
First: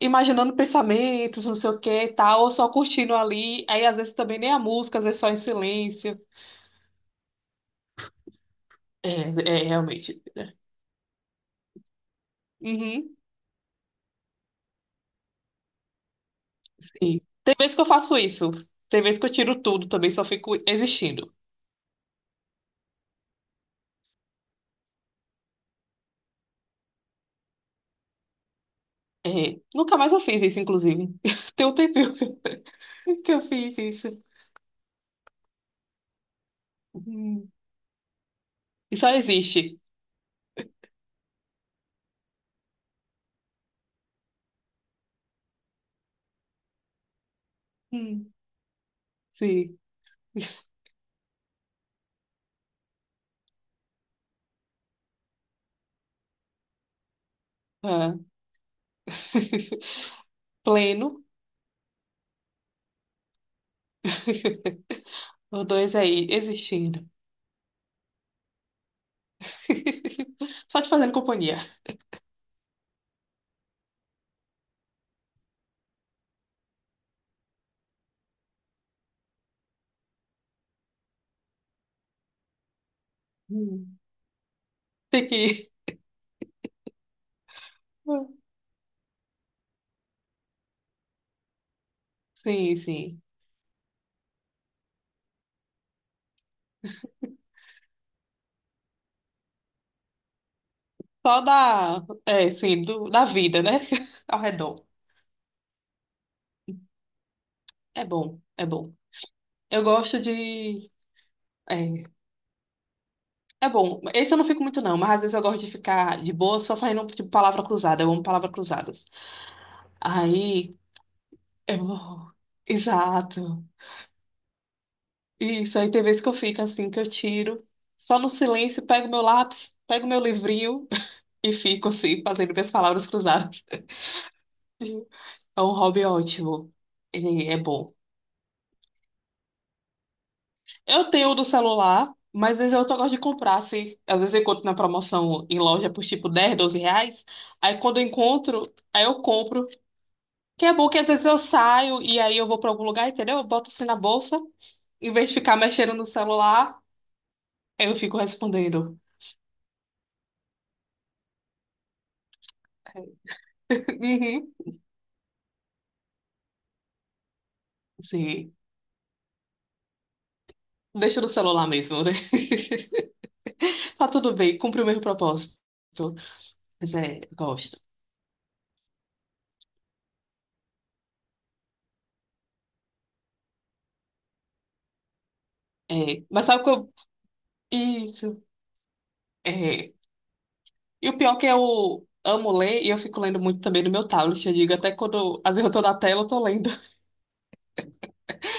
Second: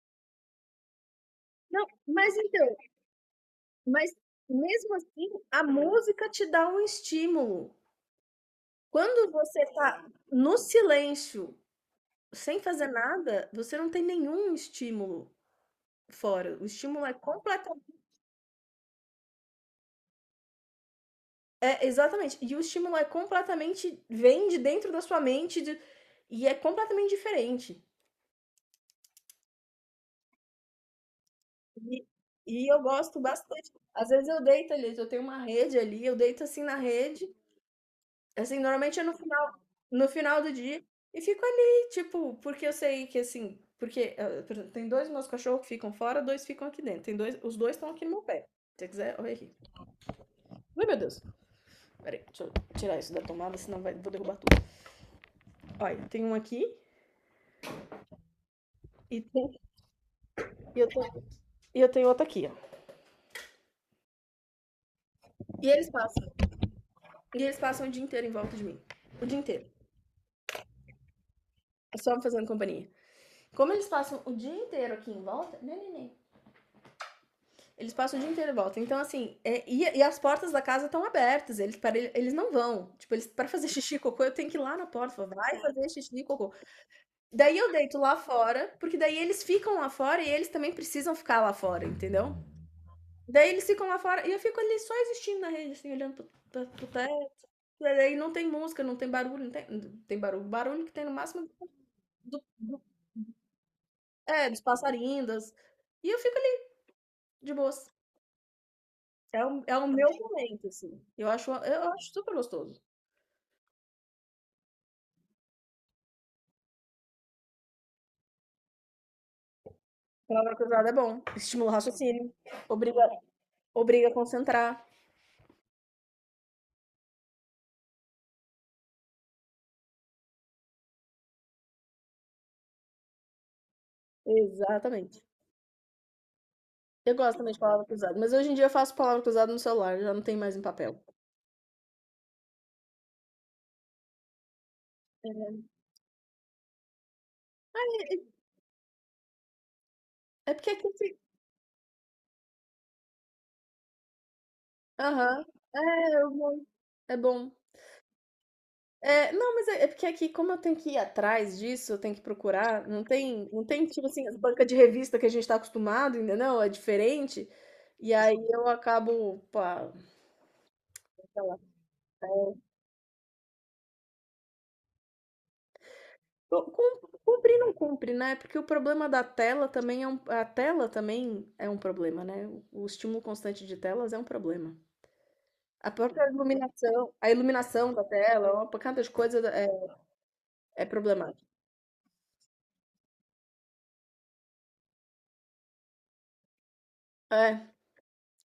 Speaker 2: imaginando pensamentos, não sei o
Speaker 1: Não,
Speaker 2: que e
Speaker 1: mas
Speaker 2: tal, ou só
Speaker 1: então,
Speaker 2: curtindo ali. Aí, às
Speaker 1: mas
Speaker 2: vezes, também nem a
Speaker 1: mesmo
Speaker 2: música, às vezes só
Speaker 1: assim,
Speaker 2: em
Speaker 1: a
Speaker 2: silêncio.
Speaker 1: música te dá um estímulo.
Speaker 2: É,
Speaker 1: Quando
Speaker 2: é
Speaker 1: você tá
Speaker 2: realmente.
Speaker 1: no silêncio, sem fazer
Speaker 2: Uhum.
Speaker 1: nada, você não tem nenhum estímulo fora. O estímulo é
Speaker 2: Sim. Tem vezes que
Speaker 1: completamente.
Speaker 2: eu faço isso. Tem vezes que eu tiro tudo também, só fico existindo.
Speaker 1: É, exatamente. E o estímulo é completamente. Vem de dentro da sua mente e é completamente diferente.
Speaker 2: É, nunca mais eu fiz isso, inclusive. Tem um
Speaker 1: E,
Speaker 2: tempinho
Speaker 1: e eu gosto
Speaker 2: que eu
Speaker 1: bastante.
Speaker 2: fiz isso.
Speaker 1: Às vezes eu deito ali, eu tenho uma rede ali, eu deito assim na rede.
Speaker 2: Hum.
Speaker 1: Assim,
Speaker 2: E
Speaker 1: normalmente é
Speaker 2: só existe.
Speaker 1: no final do dia e fico ali, tipo, porque eu sei que assim, porque, por exemplo, tem 2 meus cachorros que ficam fora, 2 ficam aqui dentro. Tem 2 Os 2 estão aqui no meu
Speaker 2: Hum.
Speaker 1: pé. Se você quiser, olha aqui.
Speaker 2: Sim.
Speaker 1: Ai, meu Deus. Espera, deixa eu tirar isso da tomada, senão vai vou derrubar tudo. Olha, tem um aqui
Speaker 2: Ah.
Speaker 1: e tem e eu tenho
Speaker 2: Pleno,
Speaker 1: e eu tenho outro aqui, ó.
Speaker 2: os
Speaker 1: E eles
Speaker 2: dois
Speaker 1: passam
Speaker 2: aí, existindo.
Speaker 1: e eles passam o dia inteiro em volta de mim, o dia inteiro.
Speaker 2: Só te fazendo companhia.
Speaker 1: É só me fazendo companhia. Como eles passam o dia inteiro aqui em volta, neném. Eles passam o dia inteiro e voltam. Então, assim, e as portas da casa estão abertas. Eles, para, eles não vão. Tipo, eles, para fazer xixi e
Speaker 2: Hum.
Speaker 1: cocô, eu tenho que ir lá na porta.
Speaker 2: Tem
Speaker 1: Falar, vai
Speaker 2: que.
Speaker 1: fazer xixi e cocô. Daí eu deito lá fora, porque daí eles ficam lá fora e eles também precisam ficar lá fora, entendeu?
Speaker 2: Sim, sim.
Speaker 1: Daí eles ficam lá fora e eu fico ali só existindo na rede, assim, olhando pro teto. Daí não tem música, não tem barulho, não tem, tem barulho. Barulho que tem no
Speaker 2: Só
Speaker 1: máximo
Speaker 2: da.
Speaker 1: do,
Speaker 2: É,
Speaker 1: do-
Speaker 2: sim, da vida, né? Ao
Speaker 1: dos
Speaker 2: redor.
Speaker 1: passarinhos. E eu fico ali de boas.
Speaker 2: É bom, é bom.
Speaker 1: É o, é
Speaker 2: Eu
Speaker 1: o meu
Speaker 2: gosto
Speaker 1: momento,
Speaker 2: de.
Speaker 1: assim. Eu acho,
Speaker 2: É,
Speaker 1: eu acho super gostoso.
Speaker 2: é bom. Esse eu não fico muito, não, mas às vezes eu gosto de ficar de boa só fazendo, tipo, palavra cruzada. Eu amo palavras cruzadas.
Speaker 1: Palavra
Speaker 2: Aí,
Speaker 1: cruzada é bom. Estimula o
Speaker 2: eu.
Speaker 1: raciocínio. Obriga,
Speaker 2: Exato.
Speaker 1: obriga a concentrar.
Speaker 2: Isso, aí tem vezes que eu fico assim, que eu tiro, só no silêncio, pego meu lápis, pego meu livrinho e fico assim, fazendo minhas palavras cruzadas. Sim.
Speaker 1: Exatamente.
Speaker 2: É um hobby ótimo.
Speaker 1: Eu gosto
Speaker 2: Ele
Speaker 1: também
Speaker 2: é
Speaker 1: de palavra
Speaker 2: bom.
Speaker 1: cruzada, mas hoje em dia eu faço palavra cruzada no celular, já não tem mais em papel.
Speaker 2: Eu tenho o do celular, mas às vezes eu só gosto de comprar, assim. Às vezes eu encontro na promoção
Speaker 1: É
Speaker 2: em loja por tipo 10 12 reais. Aí quando eu encontro, aí eu compro.
Speaker 1: é
Speaker 2: Que
Speaker 1: porque
Speaker 2: é
Speaker 1: aqui.
Speaker 2: bom que às vezes eu saio e aí eu vou pra algum lugar, entendeu? Eu boto assim na bolsa, em vez de
Speaker 1: Aham.
Speaker 2: ficar mexendo no
Speaker 1: É, eu
Speaker 2: celular,
Speaker 1: é bom.
Speaker 2: aí eu fico respondendo.
Speaker 1: É, não, mas é, é porque aqui, como eu tenho que ir atrás disso, eu tenho que procurar, não tem, não tem, tipo assim, as
Speaker 2: Uhum.
Speaker 1: bancas de revista que a gente tá acostumado, entendeu? É diferente. E aí
Speaker 2: Sim.
Speaker 1: eu acabo, pá,
Speaker 2: Deixa no
Speaker 1: sei lá.
Speaker 2: celular mesmo, né?
Speaker 1: é,
Speaker 2: Tá tudo bem, cumpri o meu propósito.
Speaker 1: Cu-
Speaker 2: Mas
Speaker 1: Cum-
Speaker 2: é,
Speaker 1: Cumprir não
Speaker 2: gosto.
Speaker 1: cumpre, né? Porque o problema da tela também é um, a tela também é um problema, né? O estímulo constante de telas é um problema. A
Speaker 2: É,
Speaker 1: própria
Speaker 2: mas sabe o que eu.
Speaker 1: iluminação, a iluminação da
Speaker 2: Isso.
Speaker 1: tela, uma pancada de coisa é,
Speaker 2: É.
Speaker 1: é
Speaker 2: E o pior é que
Speaker 1: problemática.
Speaker 2: eu amo ler e eu fico lendo muito também no meu tablet. Eu digo, até quando às vezes eu tô na tela, eu tô lendo.
Speaker 1: É,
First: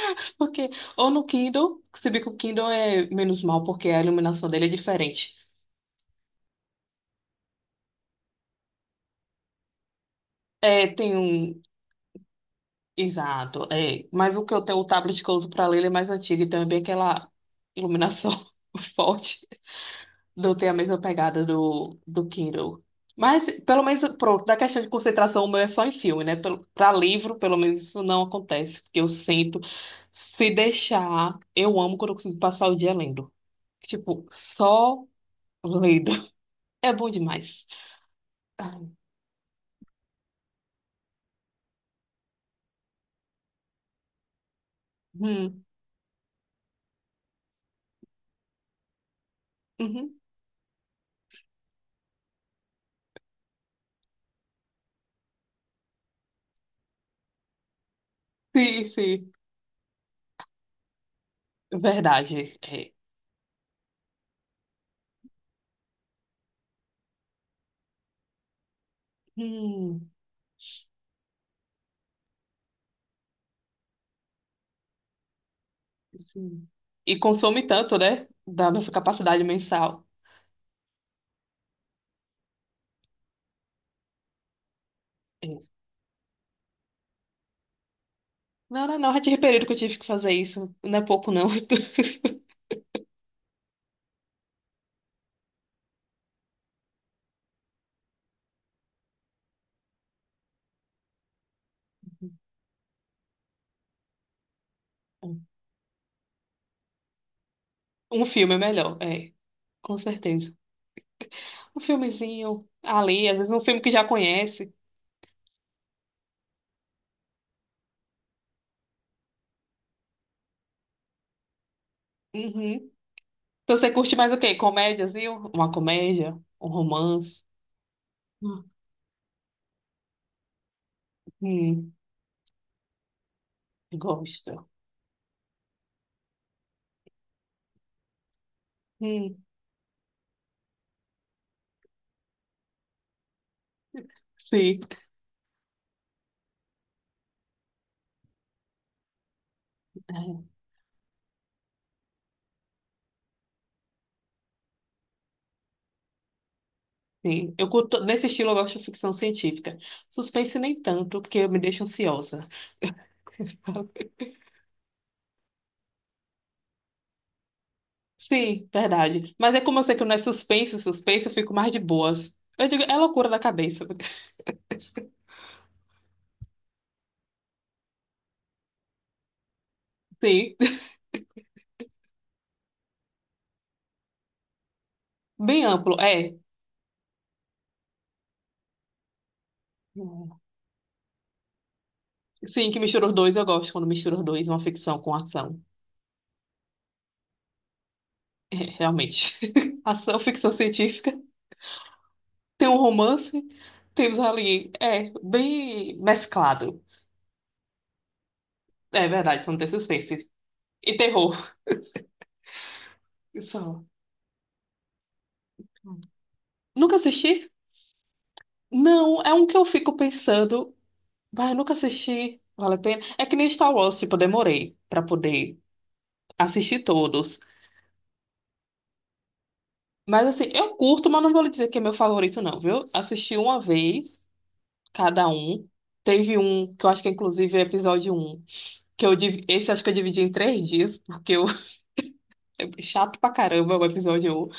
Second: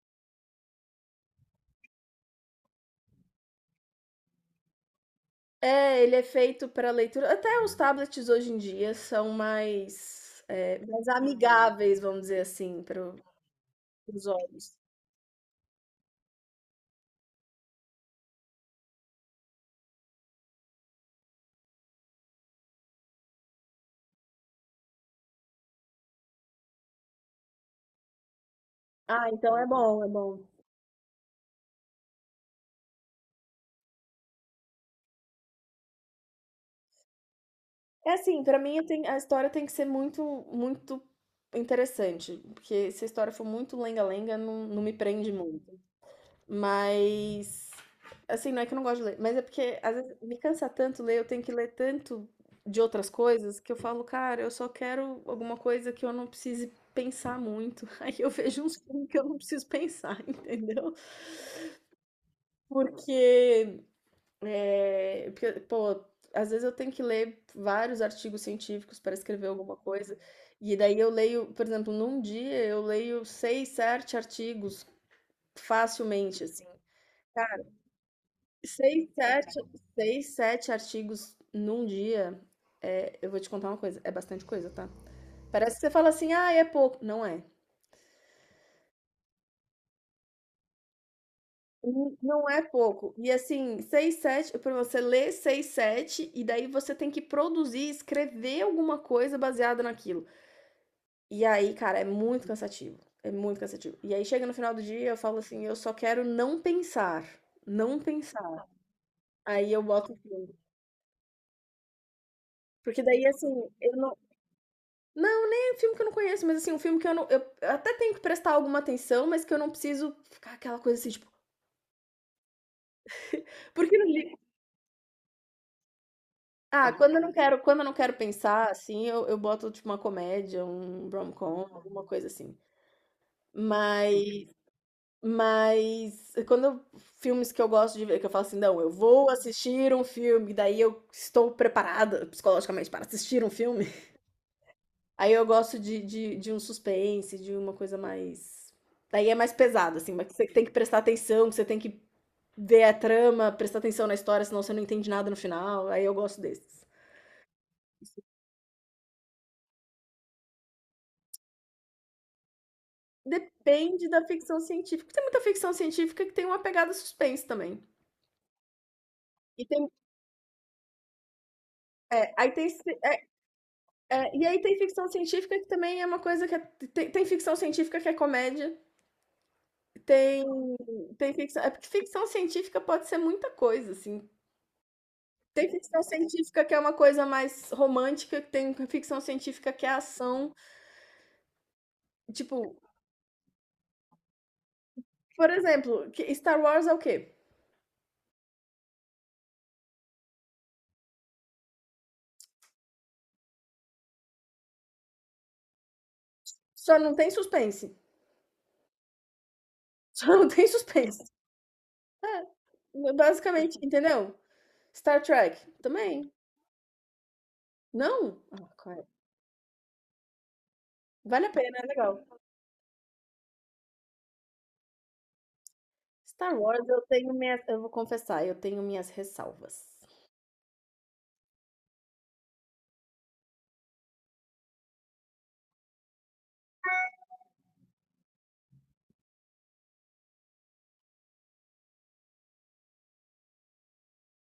Speaker 2: Porque, ou no Kindle, se bem que o Kindle é menos mal, porque a iluminação dele é diferente.
Speaker 1: ele é feito para leitura. Até os tablets hoje em dia são
Speaker 2: É,
Speaker 1: mais
Speaker 2: tem um.
Speaker 1: amigáveis, vamos dizer assim, para
Speaker 2: Exato, é.
Speaker 1: os
Speaker 2: Mas o que eu
Speaker 1: olhos.
Speaker 2: tenho, o tablet que eu uso pra ler, ele é mais antigo, então é bem aquela iluminação forte. Não tem a mesma pegada do Kindle. Mas, pelo menos, pronto, da questão de concentração, o meu é só em filme, né? Para livro, pelo menos, isso não acontece, porque eu
Speaker 1: Ah, então
Speaker 2: sinto,
Speaker 1: é bom, é bom.
Speaker 2: se deixar, eu amo quando eu consigo passar o dia lendo. Tipo, só lendo. É bom demais.
Speaker 1: É assim, pra
Speaker 2: Ai,
Speaker 1: mim a história tem que ser muito, muito interessante, porque se a história for muito lenga-lenga, não, não me prende
Speaker 2: hum,
Speaker 1: muito. Mas, assim, não é que eu não gosto de ler, mas é porque às
Speaker 2: uhum.
Speaker 1: vezes me cansa tanto ler, eu tenho que ler tanto de outras coisas que eu falo, cara, eu só quero alguma coisa que eu não precise pensar muito. Aí eu vejo uns
Speaker 2: Sim,
Speaker 1: filmes que eu
Speaker 2: sim,
Speaker 1: não preciso pensar, entendeu?
Speaker 2: verdade. É.
Speaker 1: Porque pô, às vezes eu tenho que ler vários artigos científicos para escrever alguma
Speaker 2: Hum,
Speaker 1: coisa, e daí eu leio, por exemplo, num dia eu leio seis, sete artigos facilmente, assim.
Speaker 2: sim. E consome tanto, né? Da nossa
Speaker 1: Seis,
Speaker 2: capacidade
Speaker 1: sete,
Speaker 2: mensal.
Speaker 1: seis, sete artigos num dia, é, eu vou te contar uma coisa, é bastante coisa, tá?
Speaker 2: É.
Speaker 1: Parece que você fala assim, ah, é pouco. Não é.
Speaker 2: Não, não, não, já tive período que eu tive que fazer isso. Não é pouco, não.
Speaker 1: Não é pouco. E assim, seis, sete, para você ler seis, sete, e daí você tem que produzir, escrever alguma coisa baseada naquilo. E aí, cara, é muito cansativo. É muito cansativo. E aí chega no final do dia, eu falo assim, eu só quero não pensar. Não
Speaker 2: Um filme é
Speaker 1: pensar.
Speaker 2: melhor, é,
Speaker 1: Aí eu
Speaker 2: com
Speaker 1: boto o filme.
Speaker 2: certeza. Um filmezinho
Speaker 1: Porque daí,
Speaker 2: ali, às
Speaker 1: assim,
Speaker 2: vezes um filme
Speaker 1: eu
Speaker 2: que já
Speaker 1: não.
Speaker 2: conhece.
Speaker 1: Não, nem é um filme que eu não conheço, mas assim, um filme que eu não. Eu até tenho que prestar alguma atenção, mas que eu não preciso ficar aquela coisa assim, tipo.
Speaker 2: Uhum. Então você
Speaker 1: Porque no
Speaker 2: curte mais
Speaker 1: li-
Speaker 2: o quê? Comédias, viu? Uma comédia, um
Speaker 1: Ah, quando eu não
Speaker 2: romance.
Speaker 1: quero, quando eu não quero
Speaker 2: Hum,
Speaker 1: pensar, assim, eu boto, tipo, uma comédia, um rom-com,
Speaker 2: hum,
Speaker 1: alguma coisa assim. Mas
Speaker 2: gosto.
Speaker 1: Mas quando eu filmes que eu gosto de ver, que eu falo assim: "Não, eu vou
Speaker 2: Hum,
Speaker 1: assistir um filme", daí eu estou preparada psicologicamente para assistir um filme.
Speaker 2: sim.
Speaker 1: Aí eu gosto de um suspense, de uma coisa mais daí é mais pesado, assim, mas que
Speaker 2: É,
Speaker 1: você tem que prestar atenção, que você tem que ver a trama, prestar atenção na história, senão você não entende nada no final, aí eu gosto desses.
Speaker 2: sim. Eu curto, nesse estilo eu gosto de ficção científica. Suspense nem tanto, porque me deixa ansiosa.
Speaker 1: Depende da ficção científica, tem muita ficção científica que tem uma pegada suspense também.
Speaker 2: Sim, verdade. Mas é
Speaker 1: E
Speaker 2: como
Speaker 1: tem
Speaker 2: eu sei que não é suspense, suspense, eu fico mais de
Speaker 1: é,
Speaker 2: boas.
Speaker 1: aí tem
Speaker 2: Eu digo, é loucura da cabeça.
Speaker 1: E aí tem ficção científica que também é uma coisa que é, tem ficção científica que é comédia, tem
Speaker 2: Sim,
Speaker 1: é porque ficção científica pode ser muita coisa, assim.
Speaker 2: bem
Speaker 1: Tem
Speaker 2: amplo,
Speaker 1: ficção
Speaker 2: é.
Speaker 1: científica que é uma coisa mais romântica, que tem ficção científica que é ação,
Speaker 2: Sim,
Speaker 1: tipo,
Speaker 2: que mistura os dois, eu gosto quando mistura os dois, uma ficção com
Speaker 1: por
Speaker 2: ação.
Speaker 1: exemplo, Star Wars é o quê?
Speaker 2: É, Realmente. Ação, ficção científica. Tem um romance, temos ali. É, bem mesclado.
Speaker 1: Só não tem suspense.
Speaker 2: É verdade, só não tem suspense.
Speaker 1: Só não tem
Speaker 2: E
Speaker 1: suspense.
Speaker 2: terror.
Speaker 1: É, basicamente,
Speaker 2: Só.
Speaker 1: entendeu? Star Trek também.
Speaker 2: Nunca assisti?
Speaker 1: Não? Ah, cara,
Speaker 2: Não, é um que eu fico pensando.
Speaker 1: vale a
Speaker 2: Mas nunca
Speaker 1: pena, é legal.
Speaker 2: assisti. Vale a pena. É que nem Star Wars, tipo, eu demorei pra poder
Speaker 1: Star
Speaker 2: assistir
Speaker 1: Wars eu tenho
Speaker 2: todos.
Speaker 1: minhas, eu vou confessar, eu tenho minhas ressalvas.
Speaker 2: Mas assim, eu curto, mas não vou lhe dizer que é meu favorito, não, viu? Assisti uma vez. Cada um. Teve um, que eu acho que é, inclusive é episódio um que eu divi- esse eu acho que eu dividi em 3 dias, porque eu chato pra caramba o episódio um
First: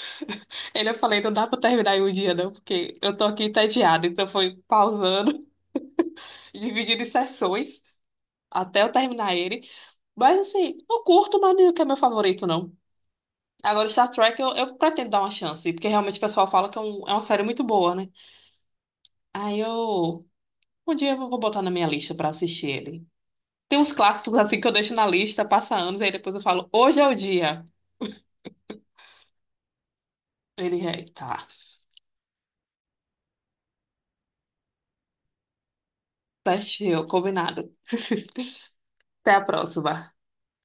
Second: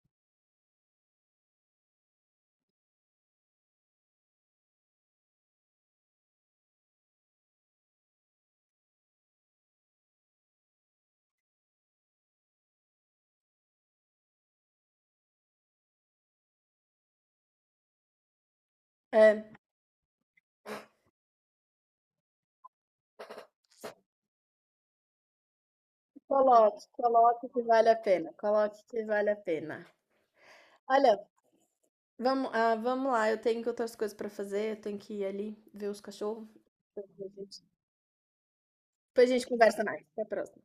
Speaker 2: Ele eu falei, não dá pra terminar em um dia não, porque eu tô aqui entediada, então foi pausando, dividindo em sessões até eu terminar ele. Mas assim, eu curto, mas não é que é meu favorito não. Agora o Star Trek eu pretendo dar uma chance, porque realmente o pessoal fala que é, é uma série muito boa, né?
Speaker 1: É,
Speaker 2: Aí eu um dia eu vou botar na minha lista pra assistir ele. Tem uns clássicos assim que eu deixo na lista, passa anos, aí depois eu falo,
Speaker 1: coloque,
Speaker 2: hoje é o
Speaker 1: coloque que
Speaker 2: dia.
Speaker 1: vale a pena, coloque que vale a pena.
Speaker 2: Ele, "É,
Speaker 1: Olha,
Speaker 2: tá,
Speaker 1: vamos, ah, vamos lá, eu tenho outras coisas para fazer, eu tenho que ir ali ver os cachorros.
Speaker 2: certinho,
Speaker 1: Depois a gente
Speaker 2: combinado.
Speaker 1: depois
Speaker 2: Até
Speaker 1: a
Speaker 2: a
Speaker 1: gente conversa mais.
Speaker 2: próxima.
Speaker 1: Até a próxima.